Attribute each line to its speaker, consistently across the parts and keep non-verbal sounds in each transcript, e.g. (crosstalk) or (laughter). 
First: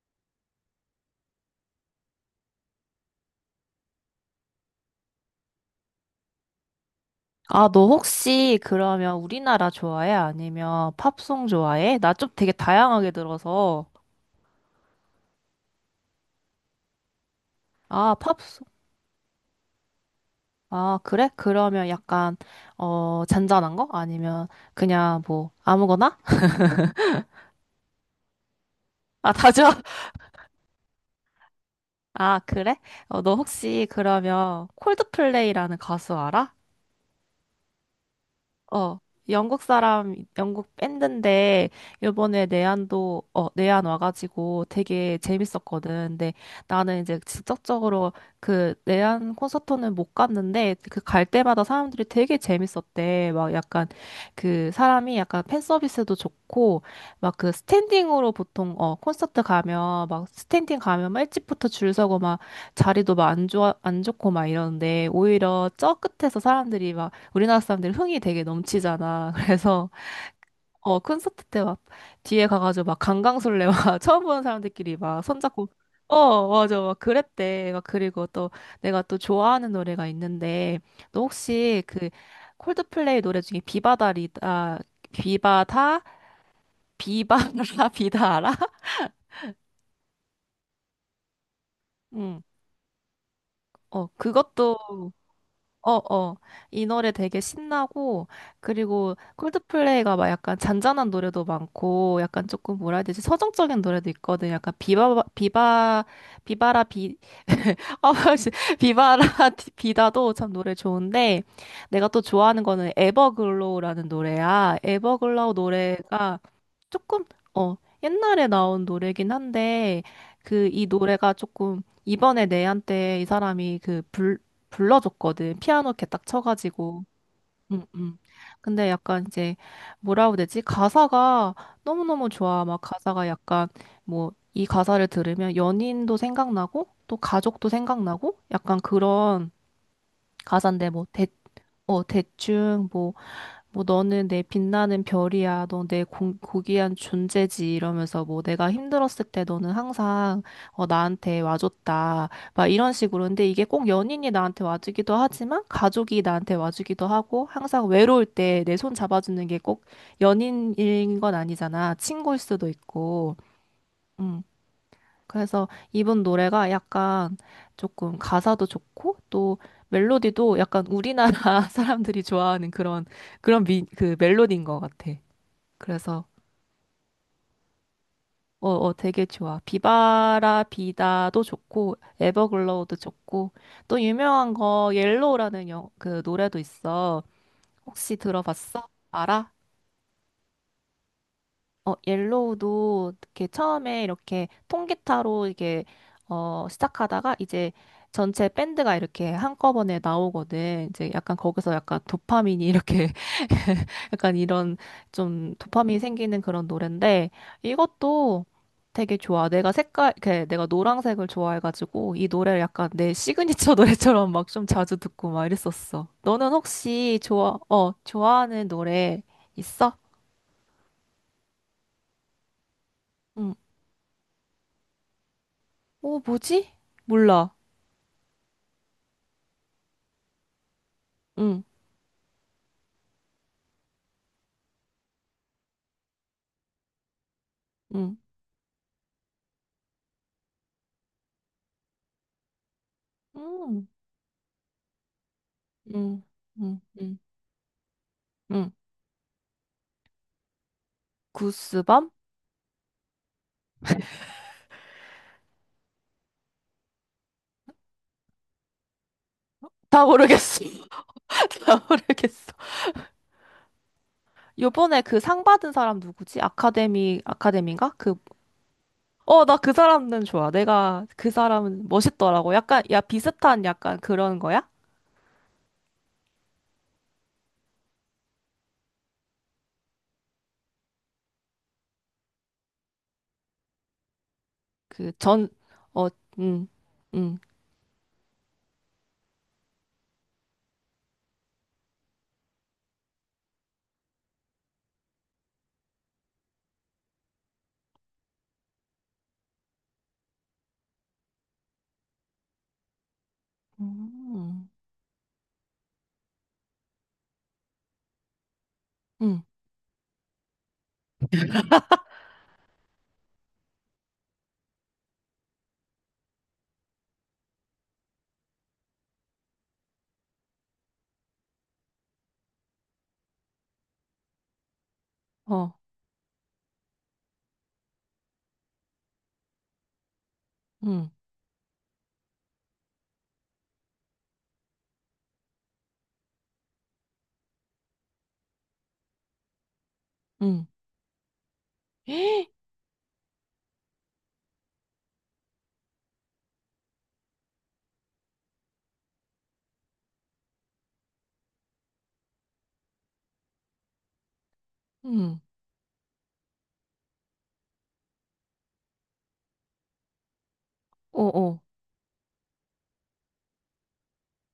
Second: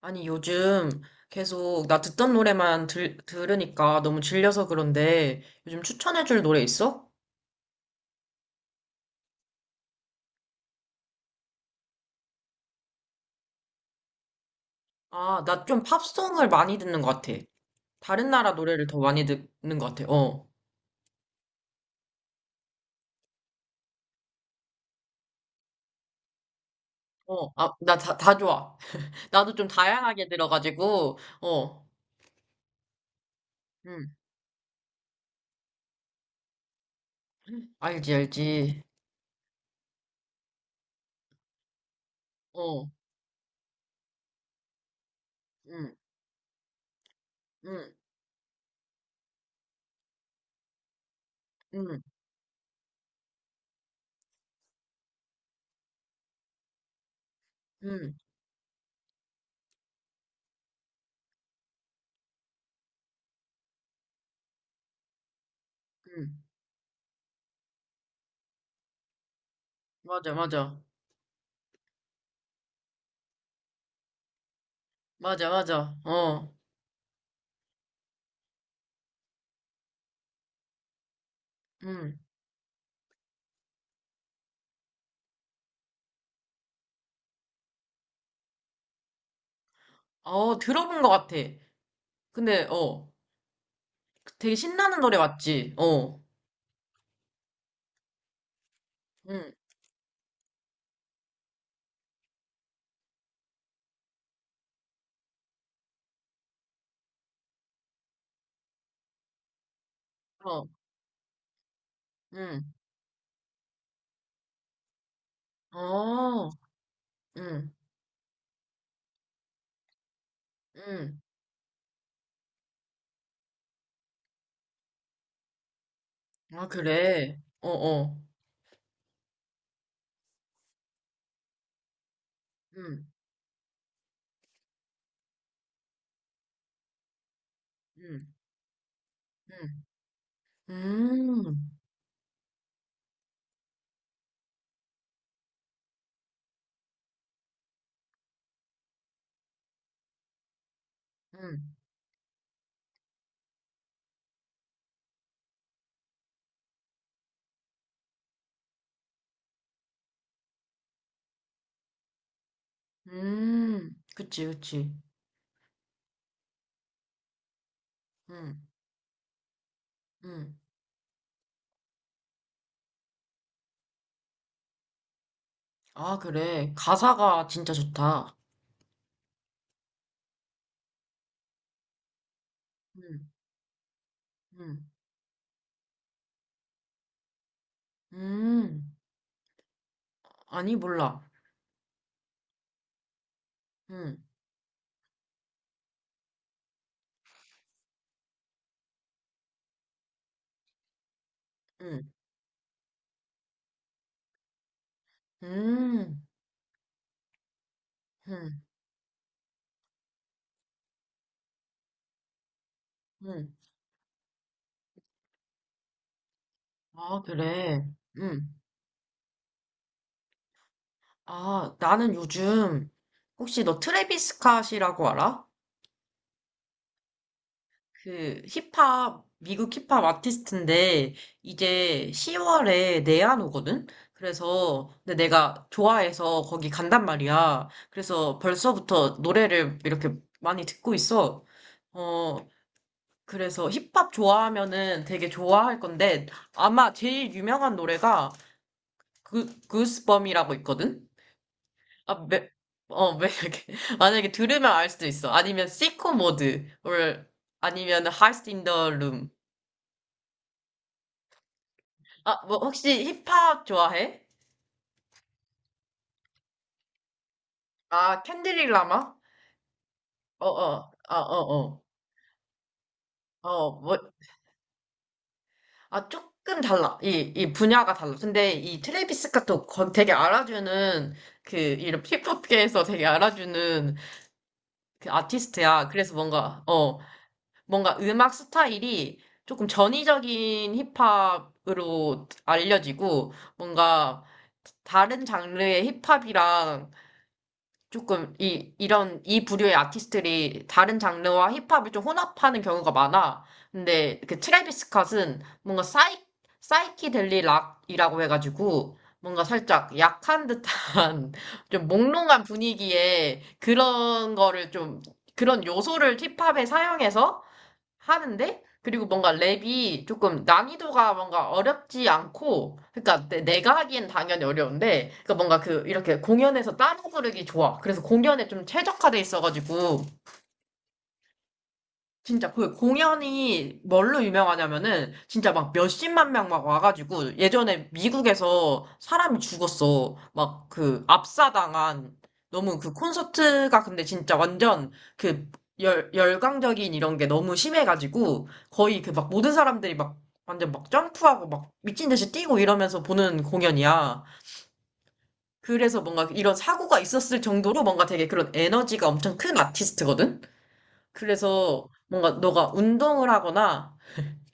Speaker 1: 아니, 요즘 계속 나 듣던 노래만 들으니까 너무 질려서 그런데 요즘 추천해줄 노래 있어?
Speaker 2: 아, 너 혹시 그러면 우리나라 좋아해? 아니면 팝송 좋아해? 나 좀 되게 다양하게 들어서.
Speaker 1: 아, 나 좀 팝송을 많이 듣는 것 같아.
Speaker 2: 아,
Speaker 1: 다른 나라
Speaker 2: 팝송.
Speaker 1: 노래를 더 많이 듣는 것 같아. 어.
Speaker 2: 아, 그래? 그러면 약간, 잔잔한 거? 아니면 그냥 뭐, 아무거나?
Speaker 1: 나 다 좋아. (laughs)
Speaker 2: 아,
Speaker 1: 나도 좀
Speaker 2: 다죠? (laughs)
Speaker 1: 다양하게 들어가지고, 어,
Speaker 2: 아, 그래? 너 혹시
Speaker 1: 음,
Speaker 2: 그러면 콜드플레이라는 가수 알아?
Speaker 1: 알지, 알지.
Speaker 2: 어, 영국 사람, 영국 밴드인데, 요번에
Speaker 1: 어,
Speaker 2: 내한 와가지고 되게
Speaker 1: 음,
Speaker 2: 재밌었거든. 근데 나는 이제
Speaker 1: 음,
Speaker 2: 직접적으로 그 내한 콘서트는 못 갔는데, 그 갈 때마다
Speaker 1: 음,
Speaker 2: 사람들이 되게 재밌었대. 막 약간 그 사람이 약간 팬 서비스도 좋고, 막 그
Speaker 1: 음,
Speaker 2: 스탠딩으로 보통, 콘서트 가면, 막 스탠딩 가면 막 일찍부터 줄 서고 막 자리도 막 안 좋고 막 이러는데, 오히려 저 끝에서
Speaker 1: 음.
Speaker 2: 사람들이 막 우리나라 사람들이 흥이 되게 넘치잖아. (laughs) 그래서
Speaker 1: 맞아, 맞아.
Speaker 2: 어 콘서트 때 막 뒤에 가가지고 막 강강술래 막 (laughs) 처음 보는 사람들끼리 막
Speaker 1: 맞아,
Speaker 2: 손잡고
Speaker 1: 맞아.
Speaker 2: 어
Speaker 1: 어,
Speaker 2: 맞아 막 그랬대. 막 그리고 또 내가 또 좋아하는 노래가 있는데 너 혹시 그
Speaker 1: 음.
Speaker 2: 콜드플레이 노래 중에 비바다리다 비바다 비바라 (laughs) 비다 알아?
Speaker 1: 어, 들어본 것 같아.
Speaker 2: 응.
Speaker 1: 근데, 어.
Speaker 2: 어
Speaker 1: 되게
Speaker 2: 그것도
Speaker 1: 신나는 노래 맞지?
Speaker 2: 어,
Speaker 1: 어.
Speaker 2: 어. 이 노래 되게 신나고, 그리고
Speaker 1: 응.
Speaker 2: 콜드플레이가 막 약간 잔잔한 노래도 많고, 약간 조금 뭐라 해야 되지? 서정적인 노래도 있거든. 약간 비바라 비, (laughs) 아, 씨. 비바라 (laughs) 비다도 참
Speaker 1: 어.
Speaker 2: 노래 좋은데, 내가 또
Speaker 1: 응.
Speaker 2: 좋아하는 거는 에버글로우라는 노래야. 에버글로우 노래가
Speaker 1: 어.
Speaker 2: 조금,
Speaker 1: 응.
Speaker 2: 어, 옛날에 나온 노래긴 한데, 그, 이
Speaker 1: 응.
Speaker 2: 노래가 조금, 이번에 내한테 이 사람이 불러줬거든. 피아노 이렇게 딱
Speaker 1: 아,
Speaker 2: 쳐가지고.
Speaker 1: 그래. 어,
Speaker 2: 응, 응.
Speaker 1: 어.
Speaker 2: 근데 약간 이제, 뭐라고 해야 되지? 가사가 너무너무 좋아. 막
Speaker 1: 응.
Speaker 2: 가사가 약간, 뭐, 이 가사를 들으면 연인도 생각나고, 또 가족도
Speaker 1: 응.
Speaker 2: 생각나고, 약간 그런
Speaker 1: 응.
Speaker 2: 가사인데,
Speaker 1: 음.
Speaker 2: 대충, 뭐, 뭐 너는 내 빛나는 별이야. 너 내 고귀한 존재지. 이러면서 뭐 내가 힘들었을 때 너는 항상 나한테
Speaker 1: 응.
Speaker 2: 와줬다. 막 이런 식으로. 근데 이게 꼭 연인이 나한테 와주기도 하지만 가족이 나한테 와주기도 하고 항상 외로울 때 내 손 잡아주는 게 꼭 연인인 건 아니잖아. 친구일 수도 있고.
Speaker 1: 음.
Speaker 2: 음.
Speaker 1: 그치, 그치.
Speaker 2: 그래서 이번 노래가 약간 조금
Speaker 1: 응.
Speaker 2: 가사도 좋고 또
Speaker 1: 응.
Speaker 2: 멜로디도 약간 우리나라 (laughs) 사람들이 좋아하는 그런 그 멜로디인 것 같아.
Speaker 1: 아,
Speaker 2: 그래서
Speaker 1: 그래. 가사가 진짜 좋다.
Speaker 2: 어, 어 되게 좋아. 비바라 비다도 좋고 에버글로우도
Speaker 1: 응.
Speaker 2: 좋고 또 유명한
Speaker 1: 응.
Speaker 2: 거 그 노래도 있어. 혹시 들어봤어?
Speaker 1: 음.
Speaker 2: 알아?
Speaker 1: 아니, 몰라.
Speaker 2: 옐로우도 이렇게 처음에
Speaker 1: 응.
Speaker 2: 이렇게 통기타로 이게 시작하다가 이제 전체 밴드가 이렇게 한꺼번에 나오거든. 이제 약간 거기서 약간
Speaker 1: 응.
Speaker 2: 도파민이 이렇게 (laughs) 약간 이런 좀 도파민이
Speaker 1: 음.
Speaker 2: 생기는 그런 노래인데 이것도
Speaker 1: 응.
Speaker 2: 되게 좋아. 내가 이렇게 내가 노란색을 좋아해가지고 이 노래를 약간 내
Speaker 1: 응.
Speaker 2: 시그니처 (laughs) 노래처럼 막 좀 자주 듣고 막 이랬었어. 너는 혹시
Speaker 1: 아,
Speaker 2: 좋아,
Speaker 1: 그래.
Speaker 2: 어,
Speaker 1: 응.
Speaker 2: 좋아하는 노래 있어?
Speaker 1: 아, 나는 요즘
Speaker 2: 응.
Speaker 1: 혹시 너 트래비스 스캇이라고 알아?
Speaker 2: 어, 뭐지? 몰라.
Speaker 1: 그 힙합, 미국 힙합 아티스트인데
Speaker 2: 응,
Speaker 1: 이제 10월에 내한 오거든? 그래서 근데 내가 좋아해서 거기 간단 말이야.
Speaker 2: 응,
Speaker 1: 그래서 벌써부터 노래를 이렇게 많이 듣고 있어. 어, 그래서
Speaker 2: 응,
Speaker 1: 힙합 좋아하면은 되게 좋아할
Speaker 2: 응,
Speaker 1: 건데
Speaker 2: 응,
Speaker 1: 아마
Speaker 2: 응,
Speaker 1: 제일 유명한 노래가
Speaker 2: 응.
Speaker 1: 그, 구스범이라고 있거든?
Speaker 2: 구스밤?
Speaker 1: 아, 매, 이렇게 (laughs) 만약에 들으면 알 수도 있어. 아니면 시코 모드를 아니면 하이스트 인더 룸
Speaker 2: 다 모르겠어. (laughs) 다
Speaker 1: 아,
Speaker 2: 모르겠어.
Speaker 1: 뭐, 혹시 힙합 좋아해?
Speaker 2: 요번에 그 상 받은 사람 누구지? 아카데미인가? 그,
Speaker 1: 아, 캔디릭 라마?
Speaker 2: 어, 나 그 사람은
Speaker 1: 어,
Speaker 2: 좋아.
Speaker 1: 어,
Speaker 2: 내가
Speaker 1: 아,
Speaker 2: 그
Speaker 1: 어, 어.
Speaker 2: 사람은 멋있더라고. 약간, 야, 비슷한
Speaker 1: 어,
Speaker 2: 약간
Speaker 1: 뭐,
Speaker 2: 그런 거야?
Speaker 1: 아, 조금 달라. 이 분야가 달라. 근데 이 트래비스 스캇도 거- 되게 알아주는, 그, 이런 힙합계에서 되게 알아주는 그
Speaker 2: 그 전,
Speaker 1: 아티스트야.
Speaker 2: 어,
Speaker 1: 그래서 뭔가,
Speaker 2: 응,
Speaker 1: 어,
Speaker 2: 응,
Speaker 1: 뭔가 음악 스타일이 조금 전위적인 힙합으로 알려지고, 뭔가 다른 장르의 힙합이랑 조금 이 이런 이 부류의 아티스트들이 다른 장르와 힙합을 좀 혼합하는 경우가 많아. 근데 그
Speaker 2: 응,
Speaker 1: 트래비스 스캇은 뭔가 사이키델리 락이라고 해가지고
Speaker 2: 응,
Speaker 1: 뭔가 살짝 약한 듯한 (laughs) 좀 몽롱한 분위기에 그런 거를 좀 그런 요소를 힙합에 사용해서 하는데 그리고 뭔가 랩이 조금 난이도가 뭔가 어렵지 않고 그러니까 내- 내가 하기엔 당연히 어려운데 그러니까 뭔가
Speaker 2: 어,
Speaker 1: 그 이렇게 공연에서 따라 부르기 좋아. 그래서 공연에 좀 최적화돼 있어가지고
Speaker 2: 응,
Speaker 1: 진짜 그 공연이 뭘로 유명하냐면은 진짜 막 몇십만 명 막 와가지고 예전에 미국에서 사람이 죽었어.
Speaker 2: 응,
Speaker 1: 막 그 압사당한
Speaker 2: (gasps)
Speaker 1: 너무 그 콘서트가 근데 진짜 완전 그 열광적인 이런 게 너무 심해가지고 거의 그 막 모든 사람들이 막 완전 막 점프하고 막 미친 듯이 뛰고 이러면서 보는 공연이야.
Speaker 2: 응,
Speaker 1: 그래서 뭔가 이런 사고가 있었을 정도로 뭔가 되게 그런 에너지가 엄청 큰 아티스트거든?
Speaker 2: 어, 어.
Speaker 1: 그래서 뭔가 너가 운동을 하거나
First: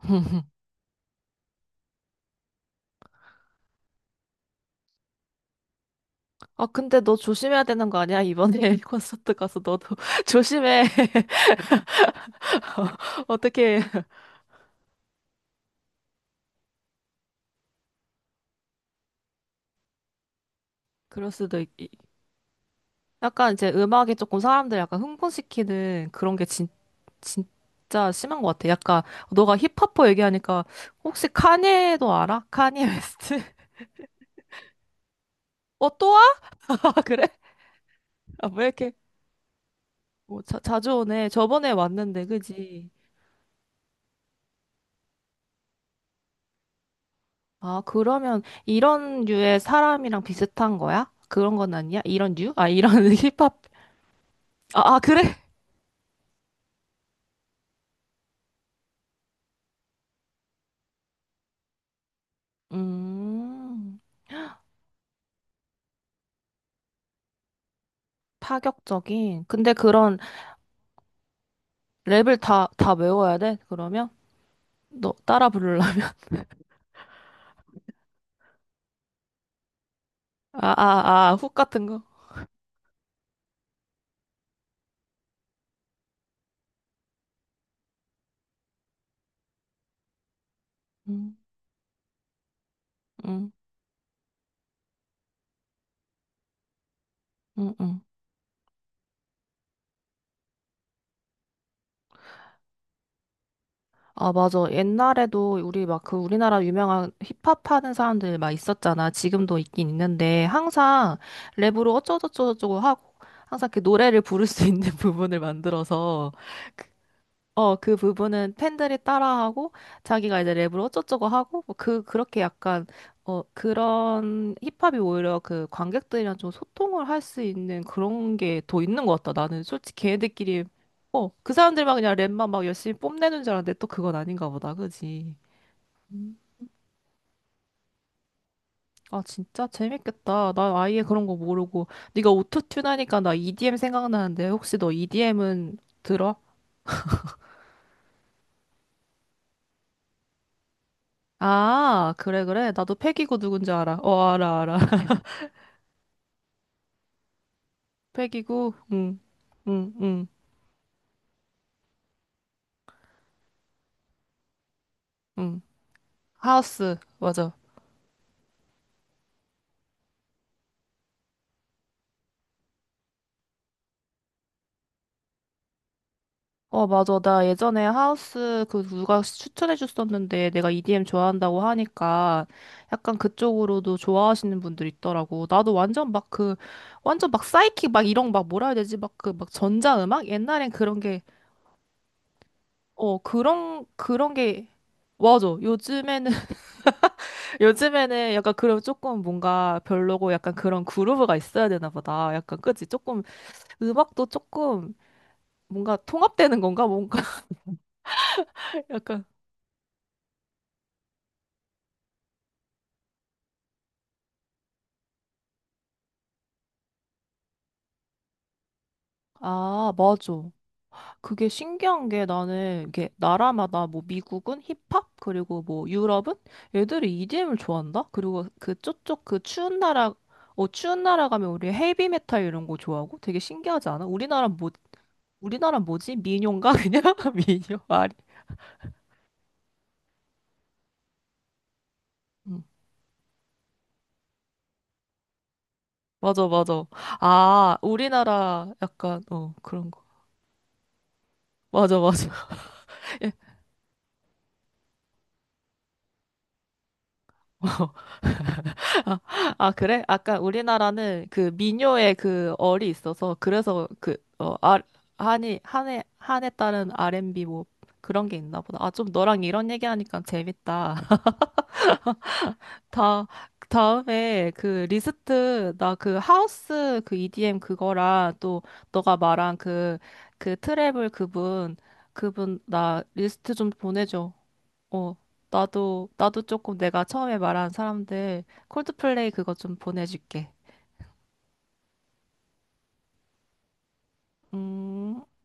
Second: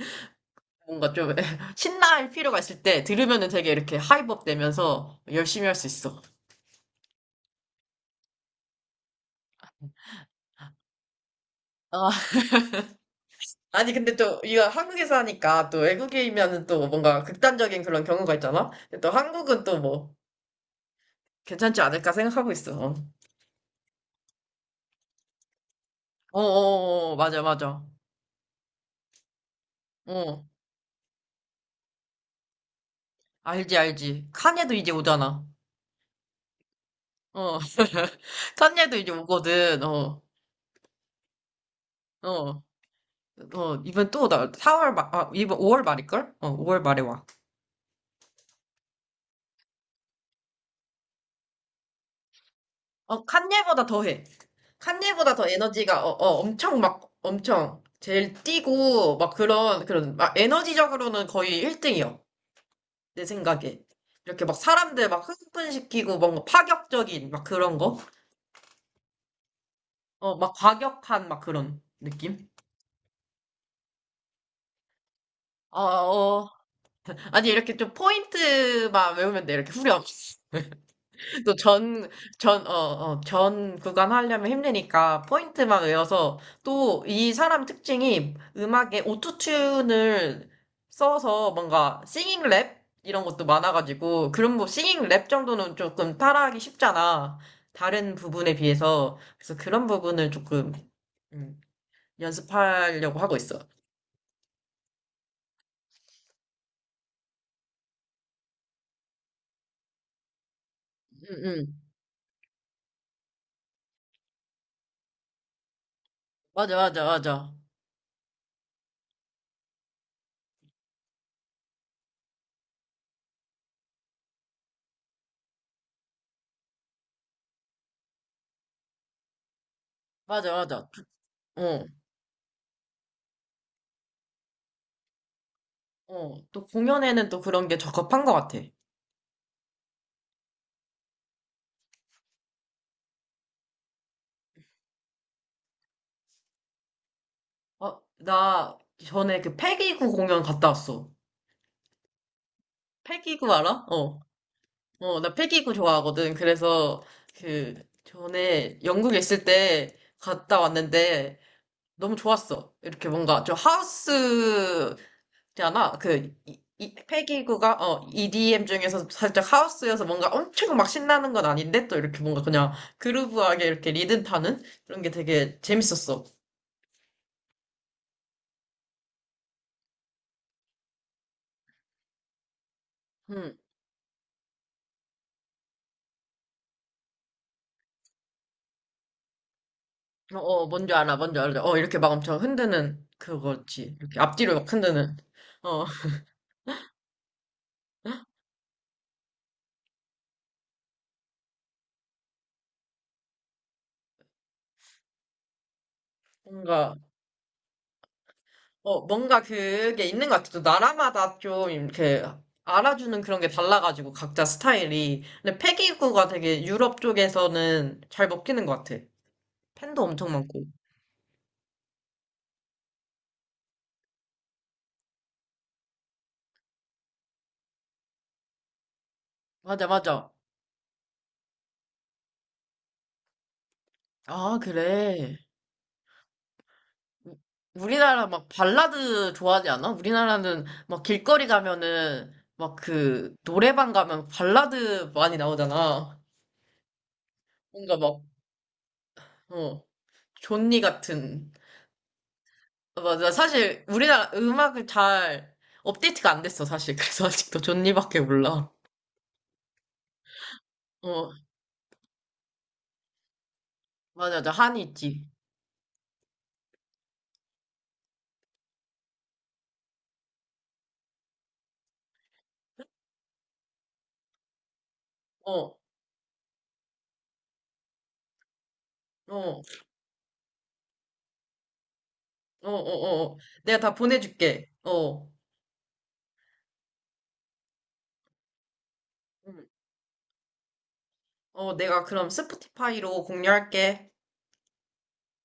Speaker 2: (laughs)
Speaker 1: 뭔가 좀 (laughs) 신나할 필요가 있을 때 들으면은 되게 이렇게 하이법 되면서 열심히 할 수 있어.
Speaker 2: 아, 근데 너 조심해야 되는 거 아니야? 이번에 (laughs) 콘서트 가서 너도 (laughs) 조심해. (laughs)
Speaker 1: 아,
Speaker 2: 어, 어떻게
Speaker 1: 아니 근데 또 이거 한국에서 하니까 또 외국이면은 또 뭔가 극단적인 그런 경우가 있잖아. 근데 또 한국은 또 뭐
Speaker 2: 그럴 수도 있.
Speaker 1: 괜찮지 않을까 생각하고 있어.
Speaker 2: 약간 이제 음악이 조금 사람들 약간 흥분시키는 그런
Speaker 1: 맞아, 맞아.
Speaker 2: 진짜 심한 것 같아. 약간 너가 힙합퍼
Speaker 1: 어,
Speaker 2: 얘기하니까 혹시 카니에도 알아? 카니 웨스트? (laughs)
Speaker 1: 알지, 알지. 칸예도 이제 오잖아.
Speaker 2: 어, 또 와? (laughs) 아, 그래?
Speaker 1: 어,
Speaker 2: 아,
Speaker 1: (laughs)
Speaker 2: 왜 이렇게
Speaker 1: 칸예도 이제 오거든. 어,
Speaker 2: 뭐 자주 오네. 저번에 왔는데,
Speaker 1: 어.
Speaker 2: 그지?
Speaker 1: 어, 이번 또 나, 사월 말, 아, 이번 5월 말일걸? 어, 5월 말에 와.
Speaker 2: 아, 그러면 이런 류의 사람이랑 비슷한 거야? 그런 건 아니야? 이런 류? 아, 이런 (laughs)
Speaker 1: 어,
Speaker 2: 힙합.
Speaker 1: 칸예보다 더해.
Speaker 2: 아, 아,
Speaker 1: 칸예보다
Speaker 2: 그래?
Speaker 1: 더 에너지가, 엄청 막, 엄청, 제일 뛰고, 막 막 에너지적으로는 거의 1등이요. 내 생각에.
Speaker 2: 음,
Speaker 1: 이렇게 막 사람들 막 흥분시키고, 뭔가 파격적인, 막 그런 거?
Speaker 2: 파격적인. 근데 그런
Speaker 1: 어, 막 과격한, 막 그런
Speaker 2: 랩을
Speaker 1: 느낌?
Speaker 2: 다 외워야 돼? 그러면? 너 따라
Speaker 1: 어,
Speaker 2: 부르려면? (laughs)
Speaker 1: 어. 아니, 이렇게 좀 포인트만 외우면 돼. 이렇게 후렴.
Speaker 2: 아, 아, 아, 훅
Speaker 1: 또
Speaker 2: 같은 거?
Speaker 1: 전, 전, 어, 어, 전 구간 하려면 힘드니까 포인트만 외워서 또 이 사람 특징이 음악에 오토튠을
Speaker 2: 음,
Speaker 1: 써서 뭔가 싱잉 랩 이런 것도
Speaker 2: 음,
Speaker 1: 많아가지고 그런 뭐 싱잉 랩 정도는 조금 따라하기 쉽잖아.
Speaker 2: 음, 음.
Speaker 1: 다른 부분에 비해서. 그래서 그런 부분을 조금 음, 연습하려고 하고 있어.
Speaker 2: 아, 맞아. 옛날에도 우리 막 그 우리나라 유명한 힙합 하는 사람들 막 있었잖아. 지금도 있긴 있는데 항상
Speaker 1: 응, 응.
Speaker 2: 랩으로 어쩌고저쩌고 하고 항상 그 노래를 부를 수 있는 (laughs) 부분을 만들어서
Speaker 1: 맞아, 맞아, 맞아.
Speaker 2: 그 부분은 팬들이 따라하고 자기가 이제 랩으로 어쩌고저쩌고 하고 뭐 그 그렇게 약간 어 그런 힙합이 오히려 그 관객들이랑 좀 소통을 할 수 있는 그런 게 더 있는 것 같다. 나는 솔직히
Speaker 1: 맞아,
Speaker 2: 걔네들끼리
Speaker 1: 맞아.
Speaker 2: 그
Speaker 1: 어,
Speaker 2: 사람들만 그냥 랩만 막 열심히 뽐내는 줄 알았는데 또 그건 아닌가 보다. 그지?
Speaker 1: 어.
Speaker 2: 음,
Speaker 1: 또 공연에는 또 그런 게 적합한 것 같아.
Speaker 2: 아 진짜 재밌겠다. 난 아예 그런 거 모르고 네가 오토튠 하니까 나 EDM 생각나는데 혹시 너 EDM은 들어?
Speaker 1: 어, 나 전에 그 패기구 공연 갔다 왔어.
Speaker 2: 아, 그래, 그래. 나도 패기고
Speaker 1: 패기구
Speaker 2: 누군지
Speaker 1: 알아?
Speaker 2: 알아. 어,
Speaker 1: 어.
Speaker 2: 알아, 알아.
Speaker 1: 어, 나 패기구 좋아하거든. 그래서 그
Speaker 2: 100이고
Speaker 1: 전에 영국에
Speaker 2: 응
Speaker 1: 있을 때
Speaker 2: 응응응
Speaker 1: 갔다 왔는데 너무 좋았어. 이렇게 뭔가 좀 하우스잖아.
Speaker 2: 하우스 맞아
Speaker 1: 패기구가 어, EDM 중에서 살짝 하우스여서 뭔가 엄청 막 신나는 건 아닌데 또 이렇게 뭔가 그냥 그루브하게 이렇게 리듬 타는 그런 게 되게 재밌었어.
Speaker 2: 어 맞아 나 예전에 하우스 그 누가 추천해줬었는데 내가 EDM 좋아한다고 하니까 약간
Speaker 1: 음.
Speaker 2: 그쪽으로도 좋아하시는 분들이 있더라고 나도 완전 막 그 완전 막 사이킥 막 이런 막 뭐라 해야 되지 막 그 막 전자음악? 옛날엔
Speaker 1: 뭔지
Speaker 2: 그런
Speaker 1: 알아, 뭔지 알아. 어, 이렇게 막 엄청
Speaker 2: 게
Speaker 1: 흔드는
Speaker 2: 어 그런
Speaker 1: 그거지. 이렇게
Speaker 2: 그런
Speaker 1: 앞뒤로
Speaker 2: 게
Speaker 1: 막 흔드는.
Speaker 2: 맞아
Speaker 1: 어,
Speaker 2: 요즘에는 (laughs) 요즘에는 약간 그럼 조금 뭔가 별로고 약간 그런 그루브가 있어야 되나 보다 약간 그치 조금 음악도 조금 뭔가 통합되는 건가?
Speaker 1: 뭔가,
Speaker 2: 뭔가 (laughs) 약간
Speaker 1: 뭔가 그게 있는 것 같아. 또 나라마다 좀 이렇게 알아주는 그런 게 달라가지고, 각자 스타일이. 근데 패기구가 되게 유럽 쪽에서는 잘 먹히는 것 같아.
Speaker 2: 아,
Speaker 1: 팬도 엄청
Speaker 2: 맞아.
Speaker 1: 많고.
Speaker 2: 그게 신기한 게 나는 이게 나라마다 뭐 미국은 힙합 그리고 뭐 유럽은 애들이 EDM을 좋아한다. 그리고 그 쪽쪽 그 추운
Speaker 1: 맞아,
Speaker 2: 나라
Speaker 1: 맞아.
Speaker 2: 어 추운 나라 가면 우리 헤비메탈 이런 거 좋아하고 되게 신기하지 않아?
Speaker 1: 아, 그래.
Speaker 2: 우리나라 뭐지? 민요인가 (laughs) 그냥
Speaker 1: 우-
Speaker 2: 민요 아리.
Speaker 1: 우리나라 막 발라드 좋아하지 않아? 우리나라는 막 길거리 가면은
Speaker 2: 음.
Speaker 1: 막 그 노래방 가면 발라드 많이 나오잖아.
Speaker 2: 맞아 맞아. 아,
Speaker 1: 뭔가 막,
Speaker 2: 우리나라 약간 어
Speaker 1: 어,
Speaker 2: 그런 거.
Speaker 1: 존니 같은.
Speaker 2: 맞아 맞아.
Speaker 1: 아,
Speaker 2: (laughs) 예.
Speaker 1: 맞아. 사실, 우리나라 음악을 잘 업데이트가 안 됐어, 사실. (laughs) 그래서 아직도 존니밖에 몰라.
Speaker 2: 아, 아, 그래? 아까 우리나라는
Speaker 1: 어,
Speaker 2: 그 민요의 그 얼이 있어서 그래서 그,
Speaker 1: 맞아, 맞아.
Speaker 2: 어, 아,
Speaker 1: 한이 있지.
Speaker 2: 한에 따른 R&B 뭐 그런 게 있나 보다. 아, 좀 너랑 이런 얘기하니까 재밌다. (laughs) 다, 다음에 그
Speaker 1: 어,
Speaker 2: 리스트,
Speaker 1: 어,
Speaker 2: 나 그 하우스 그 EDM 그거랑 또 너가 말한
Speaker 1: 어,
Speaker 2: 그, 그 트래블 그분, 그분
Speaker 1: 어,
Speaker 2: 나
Speaker 1: 어. 어.
Speaker 2: 리스트 좀
Speaker 1: 내가 다
Speaker 2: 보내줘.
Speaker 1: 보내줄게.
Speaker 2: 어,
Speaker 1: 어,
Speaker 2: 나도 조금 내가 처음에 말한 사람들 콜드플레이 그거
Speaker 1: 음.
Speaker 2: 좀 보내줄게.
Speaker 1: 어, 내가 그럼 스포티파이로 공유할게.
Speaker 2: 음,